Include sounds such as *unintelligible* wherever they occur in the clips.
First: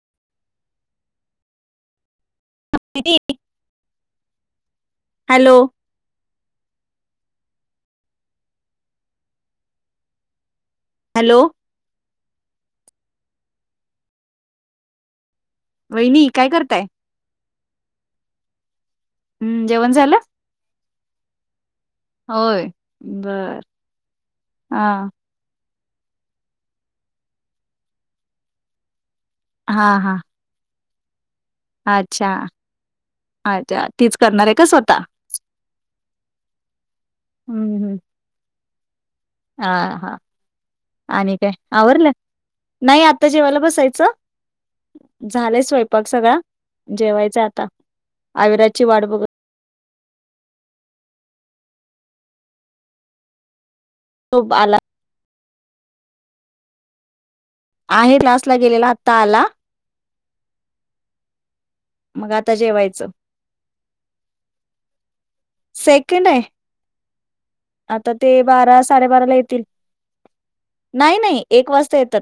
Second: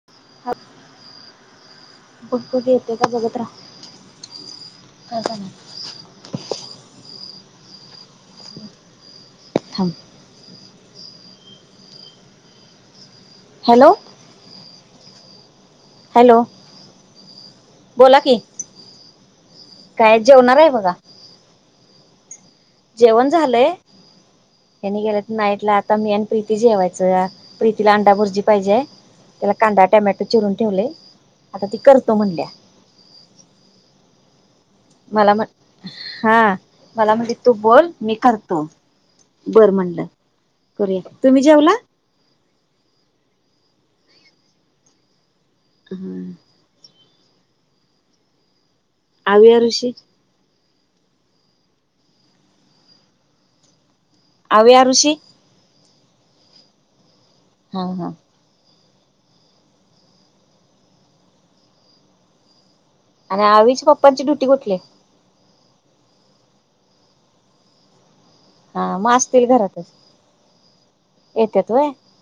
*unintelligible* बघ ब येते का किती बघत रहा काय झालं. हॅलो थांब. हॅलो. हॅलो. वहिणी हॅलो काय करताय? बोला की हम्म जेवण झालं काय जेवणार आहे बघा. होय. जेवण बर झालंय हा हेनी गेलात. नाईटला आता मी आणि प्रीतीची जेवायचं प्रीतीला अंडा भुरजी पाहिजे. त्याला कांदा हा हा टमॅटो चिरून ठेवले. आता ती करतो अच्छा म्हणल्या अच्छा तीच करणार आहे का स्व मला म्ह हा मला म्हट तू हम्म बोल हम्म मी करतो. हा बरं म्हणलं हा करूया आणि तुम्ही काय जेवला. आवरलं नाही आता जेवायला बसायचं झालंय स्वयंपाक हं. सगळा. जेवायच आता आविराजची वाट बघ आवि ओर, ऋषी. तो आवि आला आर ऋषी. हा हा आहे क्लसला गेलेला आत्ता आला. मग आता जेवायचं. आणि आवीच्या पप्पांची ड्युटी कुठली? सेकंड आहे आता ते बारा हा मग साडेबारा ला असतील येतील. घरातच नाही नाही येतात एक वय वाजता येतात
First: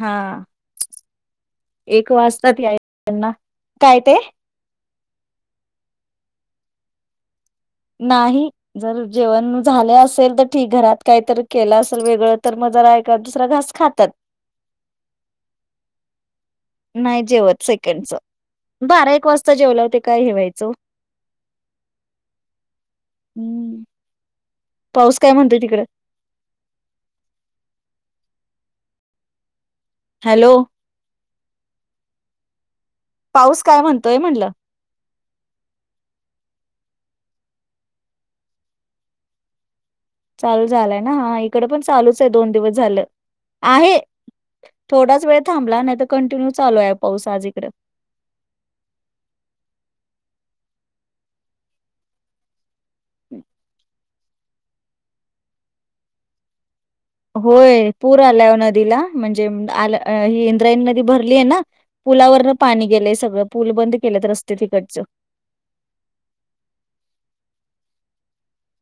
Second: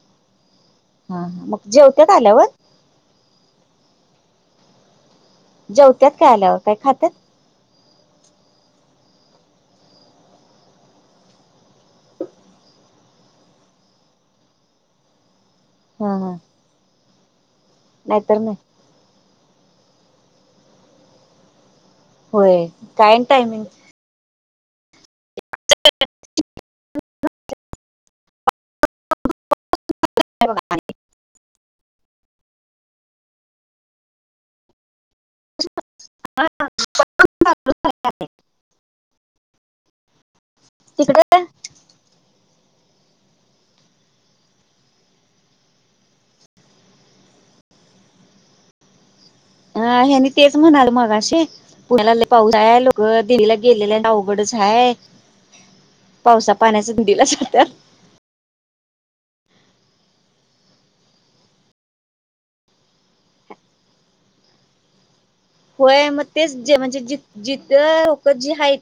हा. हा ह मग जेवत्यात एक आल्यावर वाजतात या त्यांना काय ते जवत्यात काय आल्यावर काय खात्यात? नाही. जर जेवण झाले असेल तर ठीक घरात काहीतरी केलं असेल वेगळं तर मग जरा एक एखाद दुसरा घास खातात. हा हा. नाही जेवत सेकंडच नाहीतर नाही बारा एक वाजता जेवल ते काय हेवायचं. होय काय टायमिंग हम्म पाऊस काय म्हणतोय तिकड? हॅलो पाऊस काय म्हणतोय म्हटलं? हा *inaudible* चालू झालंय ना हा तिकडं इकड पण चालूच आहे दोन दिवस झालं आहे थोडाच वेळ थांबला नाही तर कंटिन्यू चालू आहे पाऊस आज इकडें ह हेनी तेच म्हणाल मगाशीे पुण्याला पाऊस हाय म्हणं ग लोक दिलीला गेलेलयच् आवघडच कया पावसा पाण्याच *inaudible* होय पूर आला नदीला म्हणजे आ ही इंद्रायणी नदी भरली आहे ना पुलावरन पाणी गेलंय सगळं पुूल बंद केले रस्ते तिकटचं होय मग तेच जे म्हणजे ज जिथ लोक जी हाईत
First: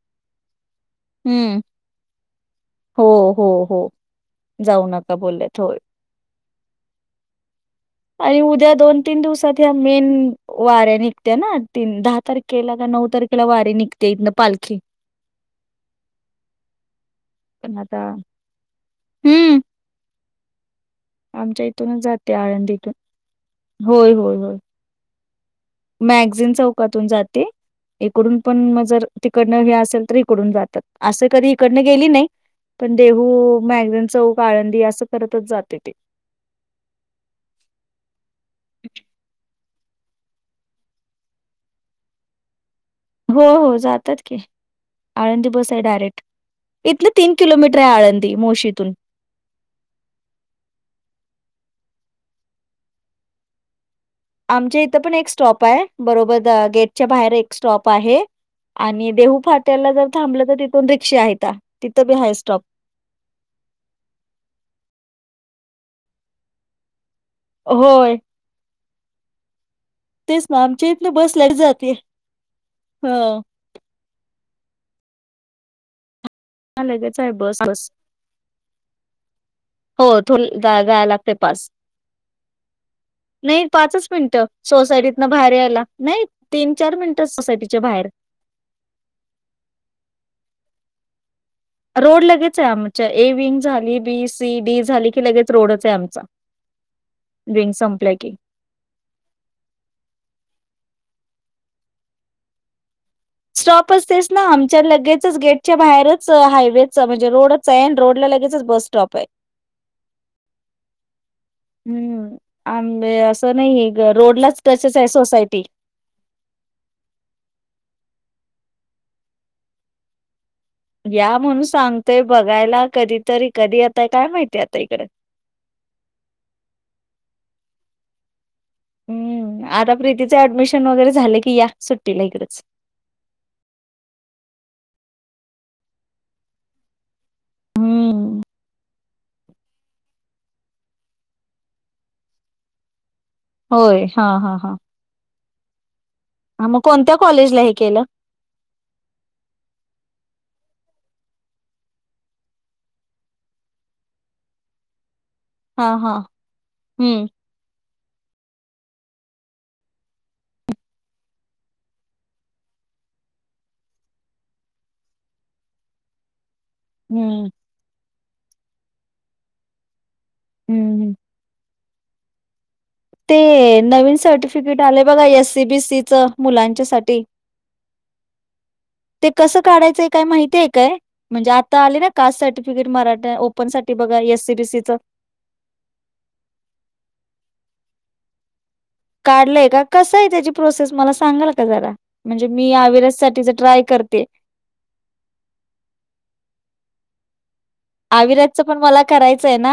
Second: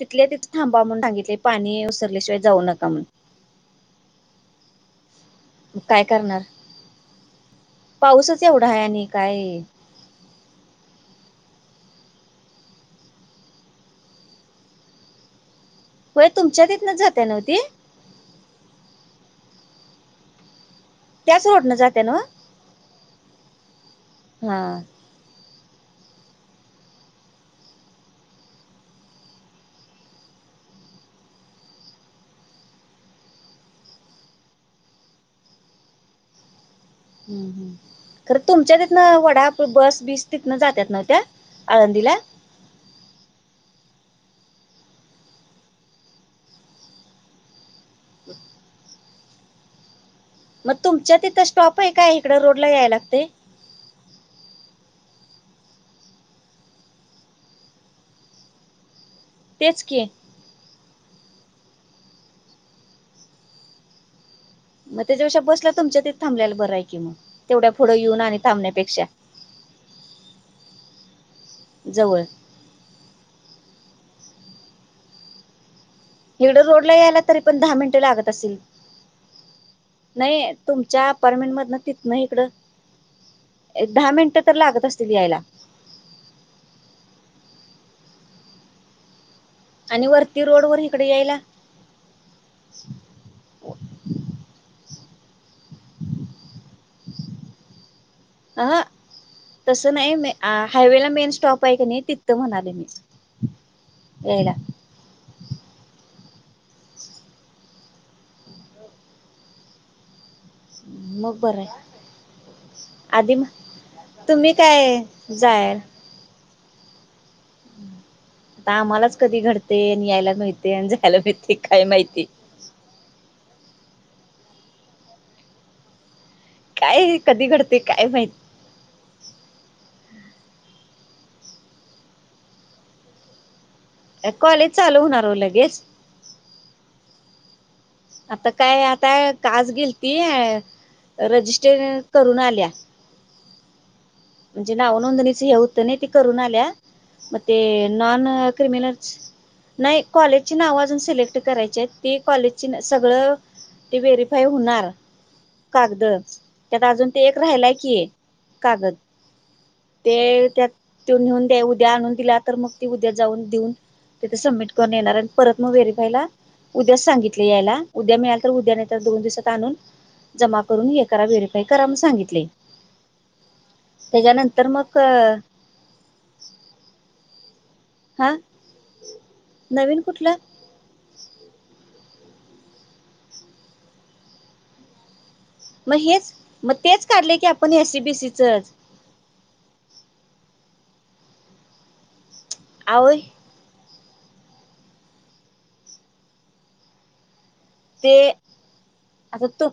तिथले त थांबा म्हणून सांगितले हम्म पाणी वसरल्याशिवाय जाऊ नका म्हणून हो, हो हो जाऊ नका बोललेत् काय करणार आणि पाऊसच एवढा उद्या आहे दोन आणि तीन काय दिवसात ह्या मेन वाऱ्या निघत्या ना तीन दहा तारखेला का नऊ तारखेला वारि निघते इथनं पालखी. होय तुमच्या तिथनच जाते नव्ह ती पण आता हम्म त्याच आमच्या रोडनं इथूनच जात्या नव्ह जाते आळंदीतून होय हो हा मॅगझीन चौकातून जाते. इकडून पण मग जर तिकडनं हे असेल तर इकडून जातात असं कधी इकडनं गेली नाही पण देहू मॅगझन चौक आळंदी असं करतच जाते ते हम् हम्म खरं तुमच्या तिथनं वडाप् बस बीस तिथनं जातात न त्या आळंदीला हो हो जातात की आळंदी बस आहे डायरेक्ट इथन् तीन किलोमीटर आहे आळंदी मुळशितुन मग तुमच्या तिथं स्टॉप आहे काय इकडं रोडला यायला लागतय. आमच्या इथं पण एक स्टॉप आहे बरोबर द गेटच्या बाहेर एक स्टॉप आहे. आणि देहू तेच फाट्याला की जर थांबलं तर तिथून रिक्षा आहेत तिथं बी हाय स्टॉप मग त्याच्यापेक्षा बसला तुमच्या तिथ थबल्याला बरं आहे की मग तेवढ्या पुढ होय येऊन आणि थांबण्यापेक्षा तेच ना आमच्या इथन बस लेट जातीया जवळ ह हिगडं रोड ला लगेच यायला आहे तरी पण बस दहा बस. मिनिटं लागत असतील. हो थो नाही जायला तुमच्या लागते अपार्टमेंट पाच मधन तिथ ना इकडं नाही एक पाचच दहा मिनिटं तर लागत असतील सोसायटीतन बाहेर यायला नाही तीन चार मिनिट सोसायटीच्या बाहेर आणि वरती रोड वर इिकडे यायला रोड लगेच आहे आमच्या ए विंग झाली बी सी डी झाली की लगेच रोडच आहे आमचा विंग संपलं की अ तसं नाही म हायवे ला मेन स्टॉप आहे कि नाही तिथ म्हणाले मी स्टॉप असतेस ना यायला आमच्या लगेचच् गेटच्या बाहेरच हायवेच म्हणजे रोड *inaudible* रोड ला लगेच बस स्टॉप आहे मग बरं हाय हम्म आ असं नाही रोडला तुम्ही तचच काय आहे सोसायटी जायल आता आम्हालाच कधी घडते आणि यायला मिळते आणि जायला मिळते काय माहिती जायला कधीतरी कधी यताय काय माहितीय आता इकड काय हे कधी घडतय काय माहित हम्म आता प्रीतीचं ऍडमिशन वगैरे झाले की या सुट्टीला इकडच अ कॉलेज चालू होणार हो लगेच हम्म आता काय आता आज गेल ती रजिस्टर करून आल्या होय हा हा म्हणजे हा नाव नोंदणीच हे होत नाही ते करून हा आल्या मग कोणत्या म ते कॉलेजला हे केलं नॉन क्रिमिनल नाही कॉलेजची नाव अजून सिलेक्ट करायची आहेत तेी कॉलेजची सगळं ती व्हेरीफाय होणार. हा कागद हा त्यात अजून ते हम्म एक राहीलाय की कागद ते त्यात त नेऊन द्या उद्या आणून दिल्या तर मग ती उद्या जाऊन देऊन. तिथ सबमिट करून येणार आणि परत मग व्हेरीफायला उद्याच सांगितले हम्म यायला उद्या मिळाल तर उद्या नाही तर दोन दिवसात आणून जमा करून हे हम्म करा व्हेरीफाय करा म सांगितले. ते नवीन त्याच्यानंतर सर्टिफिकेट मग आले बघा एससीबीसीचं मुलांच्या साठी. हा *inaudible* ते कसं नवीन काढायचंय काय कुठलं माहिती आहे काय? म्हणजे आता आले ना कास्ट सर्टिफिकेट मराठ ओपन साठी बघा एसीबीसी चं म हेच म तेच काढले की आपण एस सी बीसीचंच. काढलंय का कसं आहे त्याची प्रोसेस मला सांगाल का जरा. म्हणजे मी आहो आविरससाठीठीच ट्राय करते. ते आविराजचं पण मला आता करायचंय तू ना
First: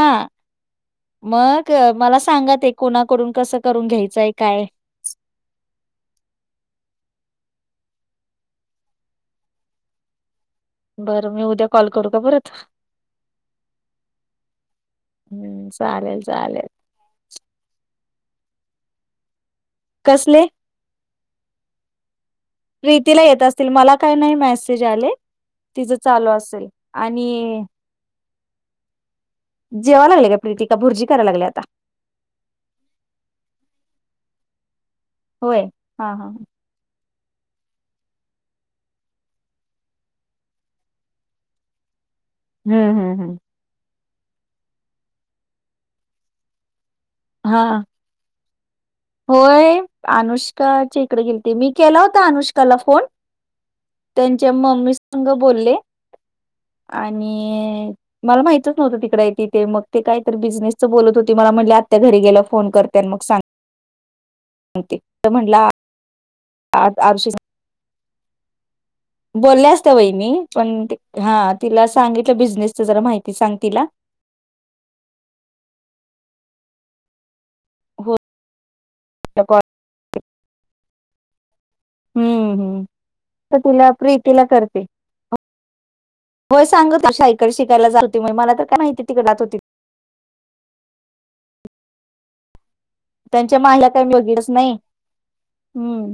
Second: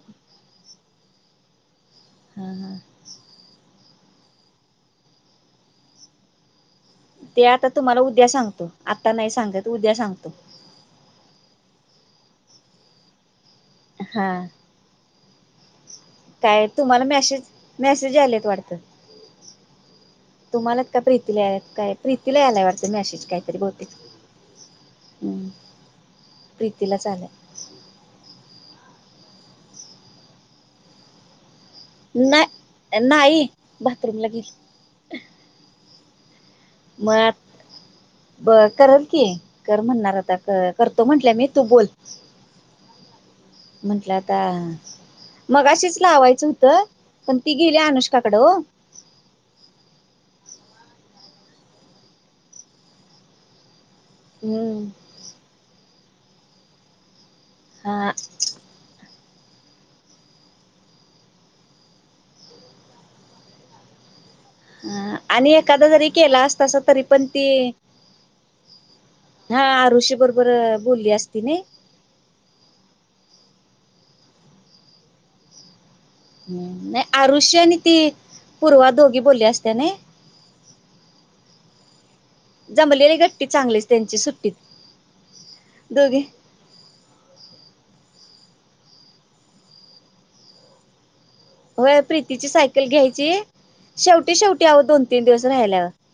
मग मला सांगत आहे कोणा करून कसं करून घ्यायचंय काय ते आता तुम्हाला उद्या सांगतो आत्ता नाही सांगा उद्या सांगतो. बरं मी उद्या कॉल करू का परत हा हम्म चालेल *inaudible* चालेल. काय. तुम्हाला मॅसेज मेसेज यायलेत वाटतं. *inaudible* कसले. तुम्हाला का प्रीती काय प्रीतीला आलाय वाटत. प्रीतीला येत असतील मला काय नाही मेसेज आले. हम्म, तिचं चालू असेल प्रीतीलाच आणि आलाय जेवाय लागले का प्रीतिका भुजी करायला लागली आता. नाही *inaudible* नाही बाथरूमला गेली. होय *inaudible* हा हा. म *inaudible* ब करल की कर म्हणणार आता करतो म्हंटलं मी तू बोल हम्म हम्म हम्म. म्हंटलं आता मग अशीच लावायचं होतं पण ती गेली हा अनुष् तकडो होय अनुष्काच्या इकडे गेलीती मी केला होता अनुष्काला फोन. त्यांच्या हम्म, मम्मी संग बोले. *inaudible* आणि हा, मला माहितच नव्हतं तिकड आहे ते. ते मग ते काय तर बिझनेसचं बोलत होते मला म्हटले आत्या घरी गेल्यावर फोन करते आणि मग सांगते ह तर आणि म्हटलं एखादा जरी केला अस तस तरी पण आरुषी ते बोलल्या अस त्या आरुषी वहिणी बरोबर पण बोलली असती हा नाही तिला सांगितलं बिझनेसच जरा माहिती सांग तिला नाही आरुष्य आणि ती हो पूर्वा दोघी बोलल्या कॉल असत नाही. हम्म हम्म जमलेली गट्टी तर चांगलीच तिला त्यांची प्रीतीला सुट्टीत करते. दोघी *inaudible* होय सांगत शाईकडे शिकायला जाातते मला तर काय माहिती तिकडे जातो ते वय प्रीतीची सायकल घ्यायची त्यांच्या माहिला काय मी शेवटी बघितलंच शेवटी नाही आव दोन तीन दिवस राहायल्या. हम्म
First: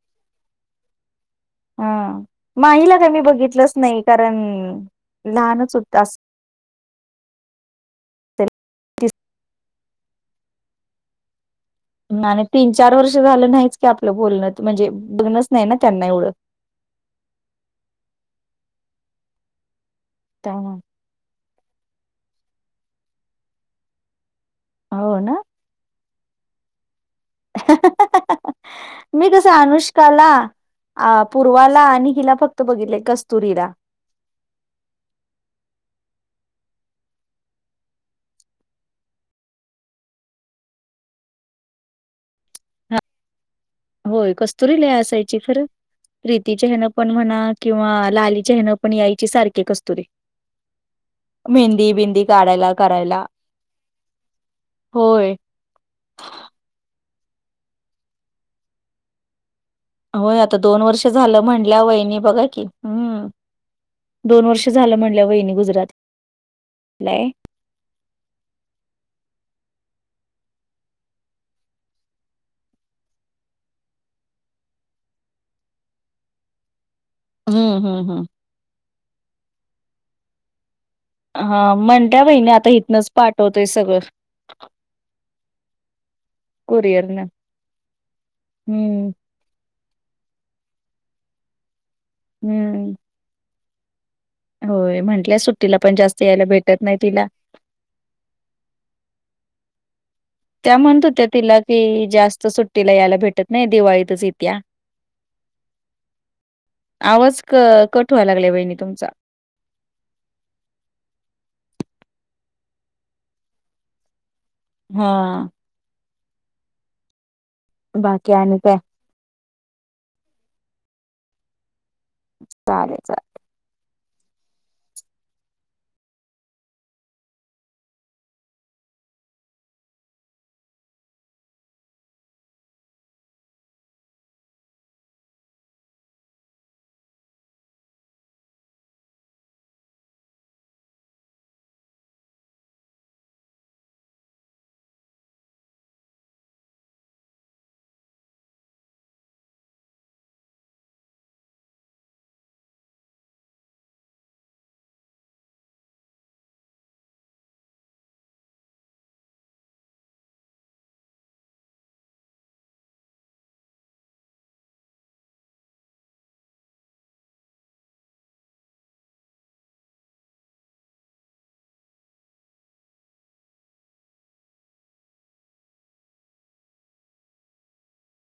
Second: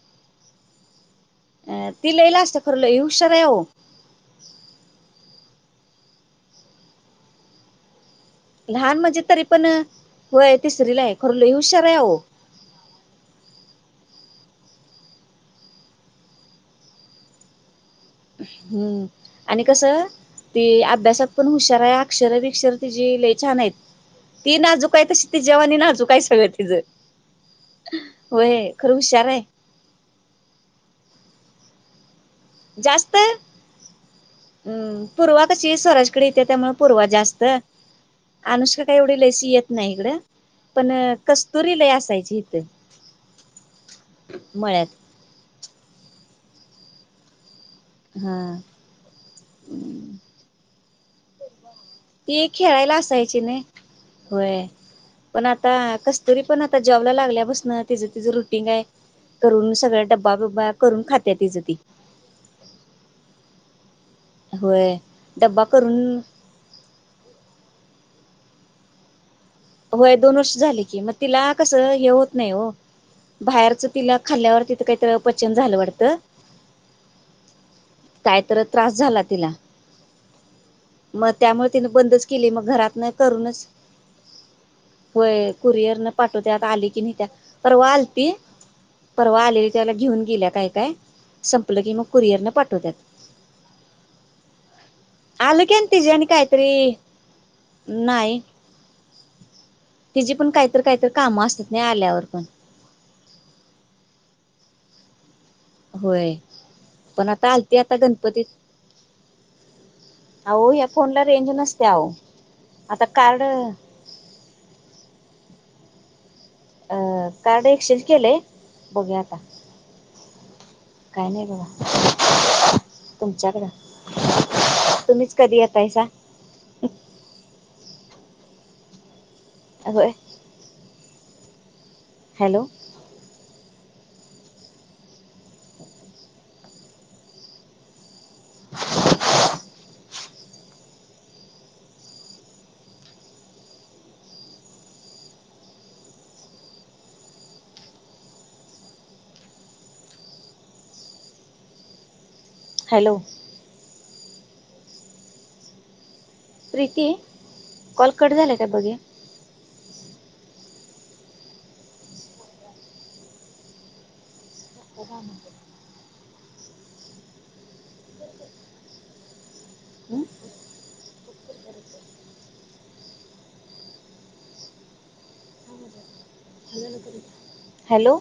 हा लाजत्या खरं माहीला लई काय मी हुशार आहे अहो बघितलंच नाही कारण लहानच होत अस लहान असेल म्हणजे तरी पण होय तिसरी ला आहे खर ल हुशार आहेह आणि तीन चार वर्ष झालं नाहीच की आपलं बोलण म्हणजे बघणच नाही ना त्यांना एवढं हम्म आणि कस ती त्यामुळे अभ्यासात पण हुशारा या अक्षर बिक्षर तिझी लले छान आहेत. ती नाजुक हाय हो तस ना तिच्या वानी नाजूक हाय सगळं तिच *unintelligible* मी कस आहे आनुष कला पूर्वाला आणि हिला फक्त बघितलंय जास्त, कस्तुरीला *inaudible* हम् पूर्वा कशी स्वराजकडे येते त्यामुळे पूर्वा जास्त अनुष्का काही एवढी लईशी येत नाही इकड पण कस्तुरी लई असायची इथं. होय कस्तुरी लई मळ्यात असायची खर, प्रीतीच्या ह्यानं पण म्हणा किंवा हा लालीच्या ह्यान पण यायची सारखी कस्तुरी ती मेहंदी बीन ती खेळायला असायची नाई, होय होय पण आ आता कस्तुरी पण आता, जॉबला लागल्या पासन तिच तिचं रुटीग हाय करून सगळं. हा ओ डब्बा आता बिब्बा दोन करून वर्ष खाते झालं, तिचं ती म्हणल्या वहिनी बघा कि हम्म दोन वर्ष झालं होय म्हटल्या, वहिणी डब्बा गुजरात करून ला हाय. व्हय दोन वर्ष झाले, की मग तिला कसं हे होत नाही ओ बाहेरच तिला खाल्ल्यावर, तिथं काहीतरी अपचन झालं वाटतं. हम्म हम हम्. काय तर त्रास झाला तिला मग त्यामुळे हा तिने म्हणल्या बंदच केली, वहिनी मग आता घरातन इथनच पाठवतोय करूनच सगळं व्हय कुरिअर न पाठवत्यात, आली की कुरिअरनं न्हेतिया परवा आलती, हम्म. परवा आलेली. त्याला घेऊन गेलीया काय काय? संपलं की, मग कुरिअर न हम्म पाठवत्यात. होय म्हटल्या, आलं की सुट्टीला आणि पण जास्त यायला भेटत नाही तिला नाई तिची पण त्या काहीतर म्हणत काहीतर होत्या कामं असत्यात, नाई की आल्यावर पण जास्त तिला सुट्टीला यायला भेटत नाही दिवाळीतच येतिया. होय पण आवाज आता क आलती आता कट व्हाय गणपतीत लागलाय वहिणी तुमचा अहो या फोनला रेंज नसते, आओ आता कार्ड हा. अ कार्ड एक्सचेंज बाकी केलंय आणि काय बघू या आता काय नाही बघा? चालेल चालेल. तुमच्याकड, तुम्हीच कधी येतायसा? चालू हाय. Hello. Hello. Preeti call cut झालाय, काय बघ ये. निवांत. हॅलो.